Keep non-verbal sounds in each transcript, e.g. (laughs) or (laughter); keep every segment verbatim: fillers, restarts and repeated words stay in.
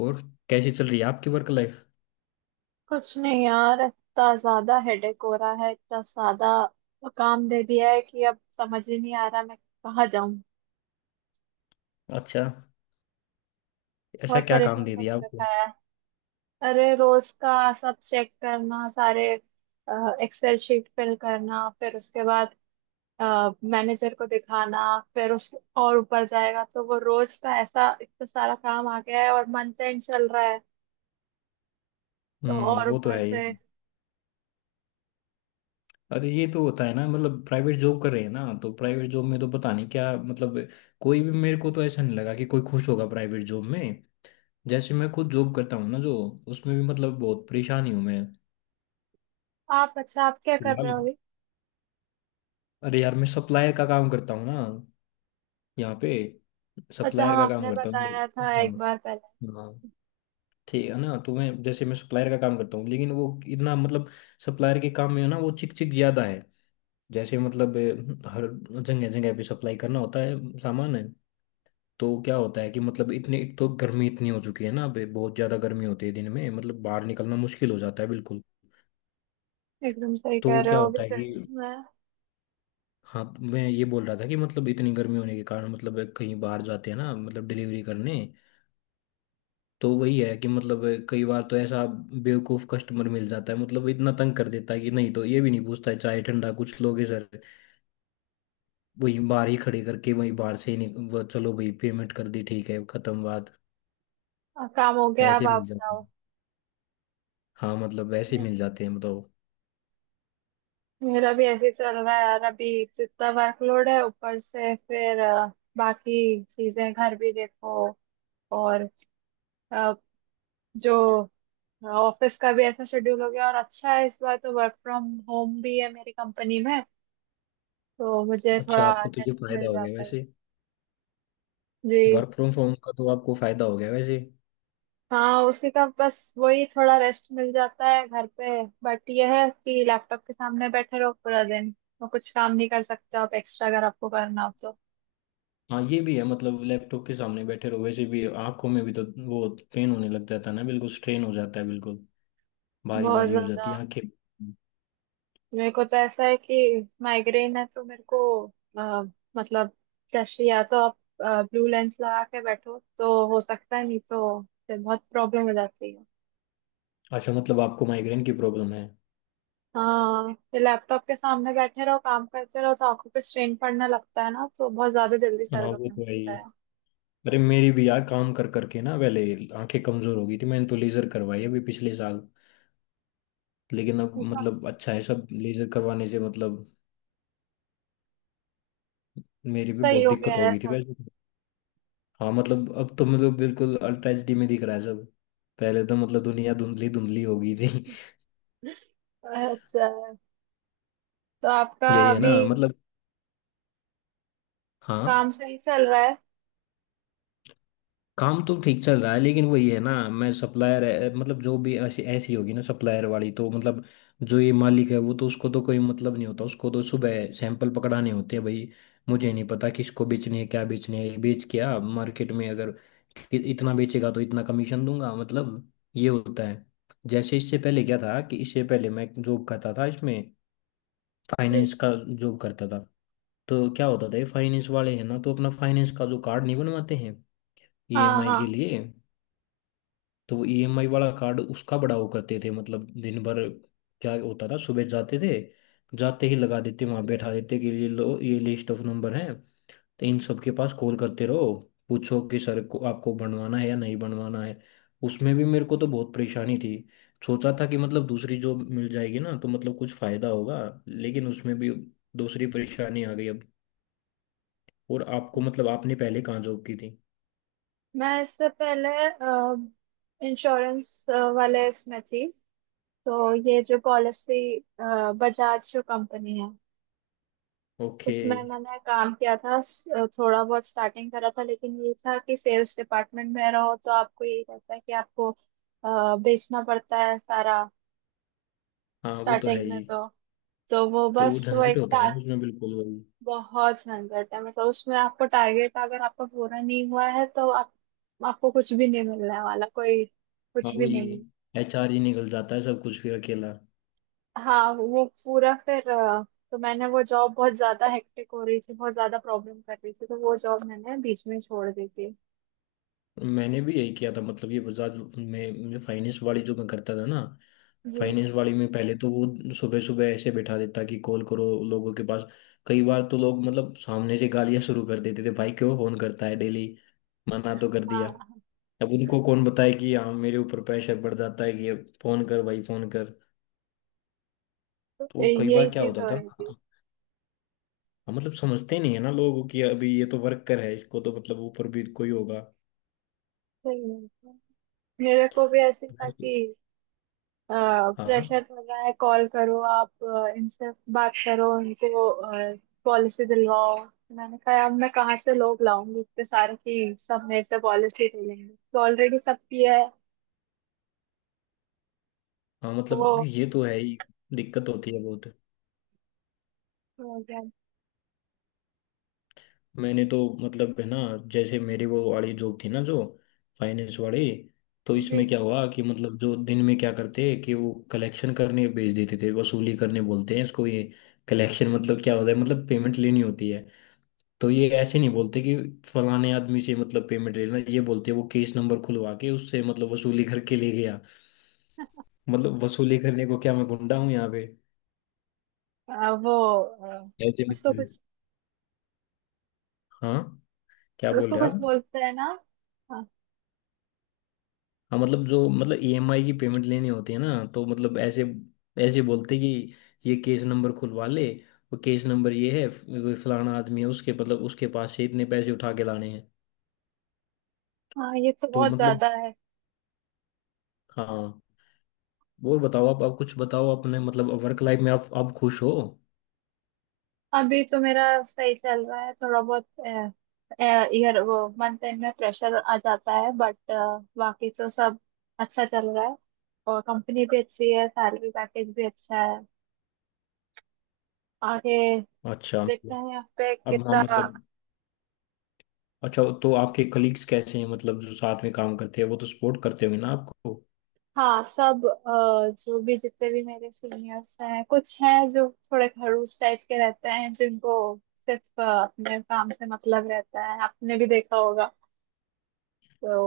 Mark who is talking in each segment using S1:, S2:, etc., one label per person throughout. S1: और कैसी चल रही है आपकी वर्क लाइफ।
S2: कुछ नहीं यार, इतना ज्यादा हेडेक हो रहा है। इतना ज्यादा काम दे दिया है कि अब समझ ही नहीं आ रहा मैं कहाँ जाऊं।
S1: अच्छा, ऐसा
S2: बहुत
S1: क्या काम
S2: परेशान
S1: दे दिया
S2: करके रखा
S1: आपको।
S2: है। अरे रोज का सब चेक करना, सारे एक्सेल शीट फिल करना, फिर उसके बाद मैनेजर को दिखाना, फिर उस और ऊपर जाएगा। तो वो रोज का ऐसा इतना सारा काम आ गया है और मंथ एंड चल रहा है। तो
S1: हम्म,
S2: और
S1: वो तो
S2: ऊपर
S1: है
S2: से
S1: ही। अरे ये तो होता है ना, मतलब प्राइवेट जॉब कर रहे हैं ना तो प्राइवेट जॉब में तो पता नहीं क्या मतलब। कोई भी, मेरे को तो ऐसा नहीं लगा कि कोई खुश होगा प्राइवेट जॉब में। जैसे मैं खुद जॉब करता हूँ ना, जो उसमें भी मतलब बहुत परेशानी हूँ मैं।
S2: आप, अच्छा आप क्या कर रहे
S1: फिलहाल
S2: हो अभी?
S1: अरे यार मैं सप्लायर का काम करता हूँ ना, यहाँ पे।
S2: अच्छा
S1: सप्लायर
S2: हाँ,
S1: का काम
S2: आपने
S1: करता
S2: बताया
S1: हूँ,
S2: था एक
S1: हाँ।
S2: बार पहले।
S1: हाँ ठीक है ना, तो मैं जैसे मैं सप्लायर का काम करता हूँ लेकिन वो इतना मतलब सप्लायर के काम में ना वो चिक चिक ज्यादा है। जैसे मतलब अ, हर जगह जगह पे सप्लाई करना होता है, सामान है। तो क्या होता है कि मतलब इतने एक तो गर्मी इतनी हो चुकी है ना, अबे बहुत ज्यादा गर्मी होती है दिन में, मतलब बाहर निकलना मुश्किल हो जाता है बिल्कुल।
S2: एकदम सही
S1: तो
S2: कह रहे
S1: क्या
S2: हो, अभी
S1: होता है कि
S2: गर्मी में
S1: हाँ, मैं ये बोल रहा था कि मतलब इतनी गर्मी होने के कारण मतलब कहीं बाहर जाते हैं ना, मतलब डिलीवरी करने। तो वही है कि मतलब कई बार तो ऐसा बेवकूफ कस्टमर मिल जाता है मतलब इतना तंग कर देता है कि नहीं, तो ये भी नहीं पूछता है चाय ठंडा, कुछ लोग है सर। वही बाहर ही खड़े करके, वही बाहर से ही निक- वो चलो भाई, पेमेंट कर दी, ठीक है, खत्म बात।
S2: अ, काम हो गया अब
S1: ऐसे मिल
S2: आप
S1: जाते
S2: जाओ।
S1: हैं। हाँ, मतलब ऐसे
S2: मे-
S1: मिल जाते हैं मतलब।
S2: मेरा भी ऐसे ही चल रहा है यार। अभी जितना वर्कलोड है ऊपर से, फिर अ, बाकी चीजें घर भी देखो और अ, जो ऑफिस का भी ऐसा शेड्यूल हो गया। और अच्छा है इस बार तो, वर्क फ्रॉम होम भी है मेरी कंपनी में, तो मुझे
S1: अच्छा,
S2: थोड़ा
S1: आपको तो ये
S2: रेस्ट
S1: फायदा
S2: मिल
S1: हो गया
S2: जाता है।
S1: वैसे।
S2: जी।
S1: वर्क फ्रॉम होम का तो आपको फायदा हो गया वैसे।
S2: हाँ, उसी का बस, वही थोड़ा रेस्ट मिल जाता है घर पे। बट यह है कि लैपटॉप के सामने बैठे रहो पूरा दिन, और कुछ काम नहीं कर सकते आप एक्स्ट्रा अगर आपको करना हो तो।
S1: हाँ ये भी है मतलब लैपटॉप के सामने बैठे रहो, वैसे भी आंखों में भी तो वो पेन होने लग जाता है ना, बिल्कुल स्ट्रेन हो जाता है बिल्कुल। भारी
S2: बहुत
S1: भारी हो
S2: ज्यादा।
S1: जाती है आंखें।
S2: मेरे को तो ऐसा है कि माइग्रेन है, तो मेरे को अ, मतलब जैसे या तो आप ब्लू लेंस लगा के बैठो तो हो सकता है, नहीं तो फिर बहुत प्रॉब्लम हो जाती है।
S1: अच्छा मतलब आपको माइग्रेन की प्रॉब्लम है।
S2: हाँ, फिर लैपटॉप के सामने बैठे रहो, काम करते रहो, तो आपको कुछ स्ट्रेन पड़ने लगता है ना, तो बहुत ज्यादा जल्दी
S1: हाँ
S2: सर
S1: वो
S2: दुखने
S1: तो है
S2: लगता
S1: ही। अरे मेरी भी यार काम कर करके ना पहले आंखें कमजोर हो गई थी, मैंने तो लेजर करवाई अभी पिछले साल। लेकिन अब
S2: है।
S1: मतलब अच्छा है सब लेजर करवाने से मतलब, मेरी भी
S2: सही
S1: बहुत
S2: हो गया
S1: दिक्कत हो
S2: है
S1: गई थी
S2: सब।
S1: वैसे तो। हाँ मतलब अब तो मतलब बिल्कुल अल्ट्रा एच डी में दिख रहा है सब। पहले तो मतलब दुनिया धुंधली धुंधली हो गई थी।
S2: अच्छा, तो आपका
S1: (laughs) यही है
S2: अभी
S1: ना मतलब।
S2: काम
S1: हाँ,
S2: सही चल रहा है।
S1: काम तो ठीक चल रहा है लेकिन वही है ना, मैं सप्लायर मतलब जो भी ऐसी ऐसी होगी ना सप्लायर वाली तो मतलब जो ये मालिक है वो तो उसको तो कोई मतलब नहीं होता, उसको तो सुबह सैंपल पकड़ाने होते हैं भाई। मुझे नहीं पता किसको बेचने है, क्या बेचने है, बेच क्या मार्केट में, अगर कि- इतना बेचेगा तो इतना कमीशन दूंगा मतलब ये होता है। जैसे इससे पहले क्या था कि इससे पहले मैं जॉब करता था इसमें,
S2: हम्म,
S1: फाइनेंस का जॉब करता था। तो क्या होता था ये फाइनेंस वाले हैं ना तो अपना फाइनेंस का जो कार्ड नहीं बनवाते हैं
S2: हाँ
S1: ई एम आई
S2: हाँ।
S1: के लिए, तो वो ई एम आई वाला कार्ड उसका बड़ा वो करते थे मतलब दिन भर। क्या होता था सुबह जाते थे, जाते ही लगा देते वहां बैठा देते कि ये लो ये लिस्ट ऑफ नंबर है, तो इन सबके पास कॉल करते रहो, पूछो कि सर को आपको बनवाना है या नहीं बनवाना है। उसमें भी मेरे को तो बहुत परेशानी थी। सोचा था कि मतलब दूसरी जॉब मिल जाएगी ना तो मतलब कुछ फायदा होगा, लेकिन उसमें भी दूसरी परेशानी आ गई अब। और आपको मतलब आपने पहले कहाँ जॉब की थी।
S2: मैं इससे पहले इंश्योरेंस वाले इसमें थी। तो ये जो पॉलिसी, बजाज जो कंपनी है,
S1: ओके।
S2: उसमें मैंने काम किया था। स- अ, थोड़ा बहुत स्टार्टिंग करा था। लेकिन ये था कि सेल्स डिपार्टमेंट में रहो तो आपको यही रहता है कि आपको अ, बेचना पड़ता है सारा
S1: हाँ वो तो है
S2: स्टार्टिंग में
S1: ही।
S2: तो। तो वो
S1: तो
S2: बस वो
S1: झंझट
S2: एक
S1: होता
S2: टा,
S1: है ना उसमें, बिल्कुल वही।
S2: बहुत झंझट है मतलब उसमें। आपको टारगेट अगर आपका पूरा नहीं हुआ है तो आप, आपको कुछ भी नहीं मिलने वाला, कोई
S1: हाँ
S2: कुछ भी
S1: वही,
S2: नहीं।
S1: एच आर ही निकल जाता है सब कुछ फिर अकेला।
S2: हाँ, वो पूरा फिर अ, तो मैंने वो जॉब, बहुत ज्यादा हेक्टिक हो रही थी, बहुत ज्यादा प्रॉब्लम कर रही थी, तो वो जॉब मैंने बीच में छोड़ दी थी।
S1: मैंने भी यही किया था मतलब, ये बजाज में मुझे फाइनेंस वाली जो मैं करता था ना,
S2: जी।
S1: फाइनेंस वाली में पहले तो वो सुबह सुबह ऐसे बैठा देता कि कॉल करो लोगों के पास। कई बार तो लोग मतलब सामने से गालियां शुरू कर देते थे, भाई क्यों फोन करता है डेली, मना तो कर दिया।
S2: हाँ,
S1: अब उनको कौन बताए कि हाँ मेरे ऊपर प्रेशर पड़ जाता है कि फोन कर भाई फोन कर। तो
S2: तो
S1: और कई बार
S2: यही
S1: क्या
S2: चीज
S1: होता
S2: हो
S1: था
S2: रही थी।
S1: ना, हाँ, मतलब समझते नहीं है ना लोग कि अभी ये तो वर्कर है, इसको तो मतलब ऊपर भी कोई होगा।
S2: सही है। मेरे को भी ऐसी था कि
S1: हाँ
S2: प्रेशर पड़ रहा है, कॉल करो आप, अ, इनसे बात करो, इनसे पॉलिसी दिलवाओ। मैंने कहा अब मैं कहाँ से लोग लाऊंगी इतने सारे की सब मेरे से पॉलिसी ले लेंगे, तो ऑलरेडी सब किया है।
S1: हाँ,
S2: तो वो,
S1: मतलब ये तो है ही, दिक्कत होती है बहुत।
S2: वो क्या-
S1: मैंने तो मतलब है ना, जैसे मेरी वो वाली जॉब थी ना जो फाइनेंस वाली, तो इसमें
S2: जी।
S1: क्या हुआ कि मतलब जो दिन में क्या करते कि वो कलेक्शन करने भेज देते थे, वसूली करने बोलते हैं इसको ये। कलेक्शन मतलब क्या होता है, मतलब पेमेंट लेनी होती है। तो ये ऐसे नहीं बोलते कि फलाने आदमी से मतलब पेमेंट लेना, ये बोलते हैं वो केस नंबर खुलवा के उससे मतलब वसूली करके ले गया। मतलब वसूली करने को क्या मैं गुंडा हूँ यहाँ पे।
S2: अ, वो अ,
S1: ऐसे भी-
S2: उसको कुछ,
S1: हाँ क्या बोल
S2: उसको
S1: रहे हैं
S2: कुछ
S1: आप।
S2: बोलते हैं ना। हाँ।
S1: हाँ मतलब जो मतलब ई एम आई की पेमेंट लेनी होती है ना तो मतलब ऐसे ऐसे बोलते कि ये केस नंबर खुलवा ले, वो केस नंबर ये है, वो फलाना आदमी है उसके मतलब उसके पास से इतने पैसे उठा के लाने हैं।
S2: हाँ, ये तो
S1: तो
S2: बहुत
S1: मतलब
S2: ज्यादा है।
S1: हाँ, और बताओ आप आप कुछ बताओ अपने मतलब वर्क लाइफ में आप आप खुश हो।
S2: अभी तो मेरा सही चल रहा है थोड़ा बहुत। ईयर, वो मंथ एंड में प्रेशर आ जाता है, बट बाकी तो सब अच्छा चल रहा है। और कंपनी भी अच्छी है, सैलरी पैकेज भी अच्छा है। आगे
S1: अच्छा
S2: देखते
S1: मतलब
S2: हैं यहाँ पे
S1: अब, हाँ
S2: कितना।
S1: मतलब, अच्छा तो आपके कलीग्स कैसे हैं, मतलब जो साथ में काम करते हैं वो तो सपोर्ट करते होंगे ना आपको।
S2: हाँ, सब अ, जो भी जितने भी मेरे सीनियर्स हैं, कुछ हैं जो थोड़े खड़ूस टाइप के रहते हैं, जिनको सिर्फ अ, अपने काम से मतलब रहता है। आपने भी देखा होगा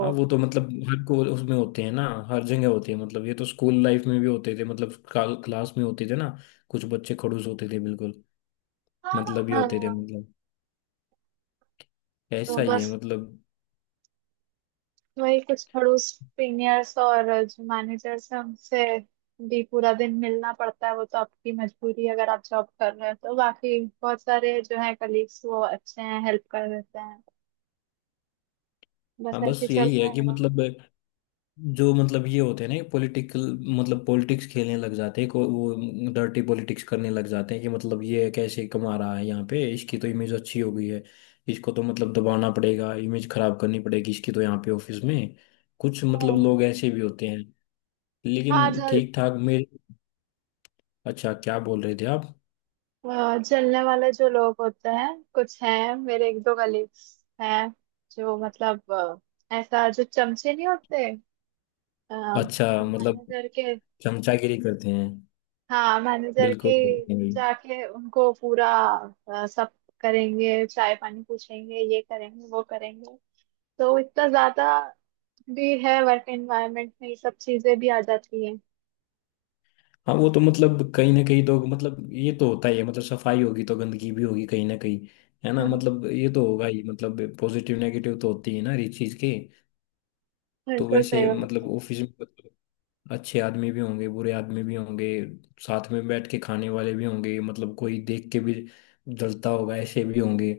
S1: हाँ वो तो मतलब हर को उसमें होते हैं ना, हर जगह होते हैं मतलब। ये तो स्कूल लाइफ में भी होते थे, मतलब क्लास में होते थे ना, कुछ बच्चे खड़ूस होते थे बिल्कुल। मतलब ये होते थे
S2: हाँ।
S1: मतलब
S2: तो
S1: ऐसा ही है
S2: बस
S1: मतलब।
S2: वही कुछ पड़ोस, सीनियर्स और जो मैनेजर, से उनसे भी पूरा दिन मिलना पड़ता है, वो तो आपकी मजबूरी है अगर आप जॉब कर रहे हो तो। बाकी बहुत सारे जो है कलीग्स वो अच्छे हैं, हेल्प कर देते हैं। बस
S1: हाँ
S2: ऐसे
S1: बस
S2: ही चल
S1: यही
S2: रहा
S1: है
S2: है
S1: कि
S2: मेरा।
S1: मतलब जो मतलब ये होते हैं ना पॉलिटिकल, मतलब पॉलिटिक्स खेलने लग जाते हैं को, वो डर्टी पॉलिटिक्स करने लग जाते हैं कि मतलब ये कैसे कमा रहा है यहाँ पे, इसकी तो इमेज अच्छी हो गई है, इसको तो मतलब दबाना पड़ेगा, इमेज खराब करनी पड़ेगी इसकी, तो यहाँ पे ऑफिस में कुछ मतलब
S2: हाँ।
S1: लोग ऐसे भी होते हैं।
S2: हाँ,
S1: लेकिन
S2: जल
S1: ठीक ठाक मेरे। अच्छा क्या बोल रहे थे आप।
S2: अ, जलने वाले जो लोग होते हैं, कुछ हैं मेरे एक दो कलीग्स हैं जो मतलब अ, ऐसा जो चमचे नहीं होते
S1: अच्छा मतलब,
S2: मैनेजर के।
S1: चमचागिरी करते हैं
S2: हाँ, मैनेजर के
S1: बिल्कुल नहीं।
S2: जाके उनको पूरा अ, सब करेंगे, चाय पानी पूछेंगे, ये करेंगे वो करेंगे। तो इतना ज्यादा भी है, वर्क एनवायरनमेंट में ये सब चीजें भी आ जाती हैं।
S1: हाँ वो तो मतलब कहीं ना कहीं तो मतलब ये तो होता ही है, मतलब सफाई होगी तो गंदगी भी होगी कहीं ना कहीं, है ना
S2: (laughs)
S1: मतलब ये तो होगा ही, मतलब पॉजिटिव नेगेटिव तो होती है ना हर चीज के। तो
S2: बिल्कुल सही
S1: वैसे मतलब
S2: बात
S1: ऑफिस में मतलब अच्छे आदमी भी होंगे, बुरे आदमी भी होंगे, साथ में बैठ के खाने वाले भी होंगे, मतलब कोई देख के भी जलता होगा, ऐसे भी होंगे।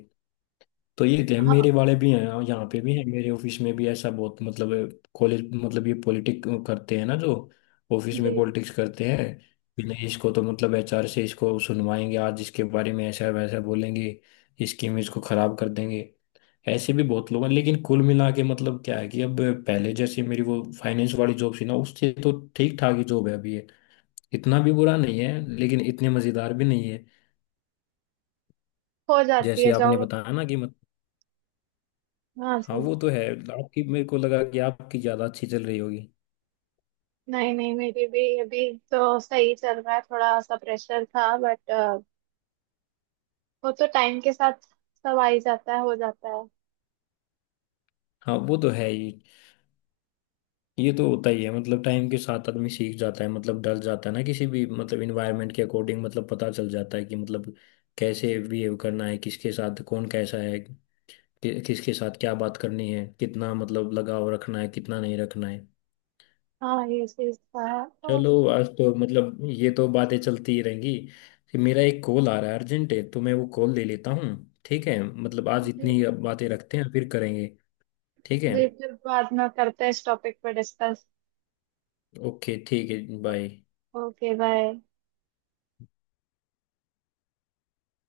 S1: तो ये थे
S2: है। हाँ
S1: मेरे वाले भी हैं, यहाँ पे भी हैं, मेरे ऑफिस में भी ऐसा बहुत, मतलब कॉलेज मतलब ये पॉलिटिक करते हैं ना, जो ऑफिस
S2: जी,
S1: में पॉलिटिक्स करते हैं कि नहीं इसको तो मतलब एच आर से इसको सुनवाएंगे आज, इसके बारे में ऐसा वैसा बोलेंगे, इसकी इमेज को खराब कर देंगे। ऐसे भी बहुत लोग हैं, लेकिन कुल मिला के मतलब क्या है कि अब पहले जैसे मेरी वो फाइनेंस वाली जॉब थी ना उससे तो ठीक ठाक ही जॉब है अभी ये, इतना भी बुरा नहीं है लेकिन इतने मजेदार भी नहीं है,
S2: हो जाती
S1: जैसे
S2: है
S1: आपने
S2: जॉब।
S1: बताया ना कि।
S2: हाँ
S1: हाँ
S2: जी,
S1: वो तो है आपकी, मेरे को लगा कि आपकी ज्यादा अच्छी चल रही होगी।
S2: नहीं नहीं, मेरी भी अभी तो सही चल रहा है। थोड़ा सा प्रेशर था बट वो तो टाइम के साथ सब आ ही जाता है, हो जाता है।
S1: हाँ वो तो है ही, ये तो होता ही है मतलब टाइम के साथ आदमी सीख जाता है, मतलब ढल जाता है ना किसी भी मतलब इन्वायरमेंट के अकॉर्डिंग, मतलब पता चल जाता है कि मतलब कैसे बिहेव करना है किसके साथ, कौन कैसा है, कि, किसके साथ क्या बात करनी है, कितना मतलब लगाव रखना है कितना नहीं रखना है।
S2: हाँ, ये चीज था तो।
S1: चलो आज तो मतलब ये तो बातें चलती ही रहेंगी, कि मेरा एक कॉल आ रहा है अर्जेंट है, तो मैं वो कॉल ले लेता हूँ। ठीक है मतलब आज इतनी
S2: जी,
S1: बातें रखते हैं, फिर करेंगे ठीक है,
S2: जी फिर बाद में करते हैं इस टॉपिक पर डिस्कस।
S1: ओके ठीक है बाय।
S2: Okay, bye.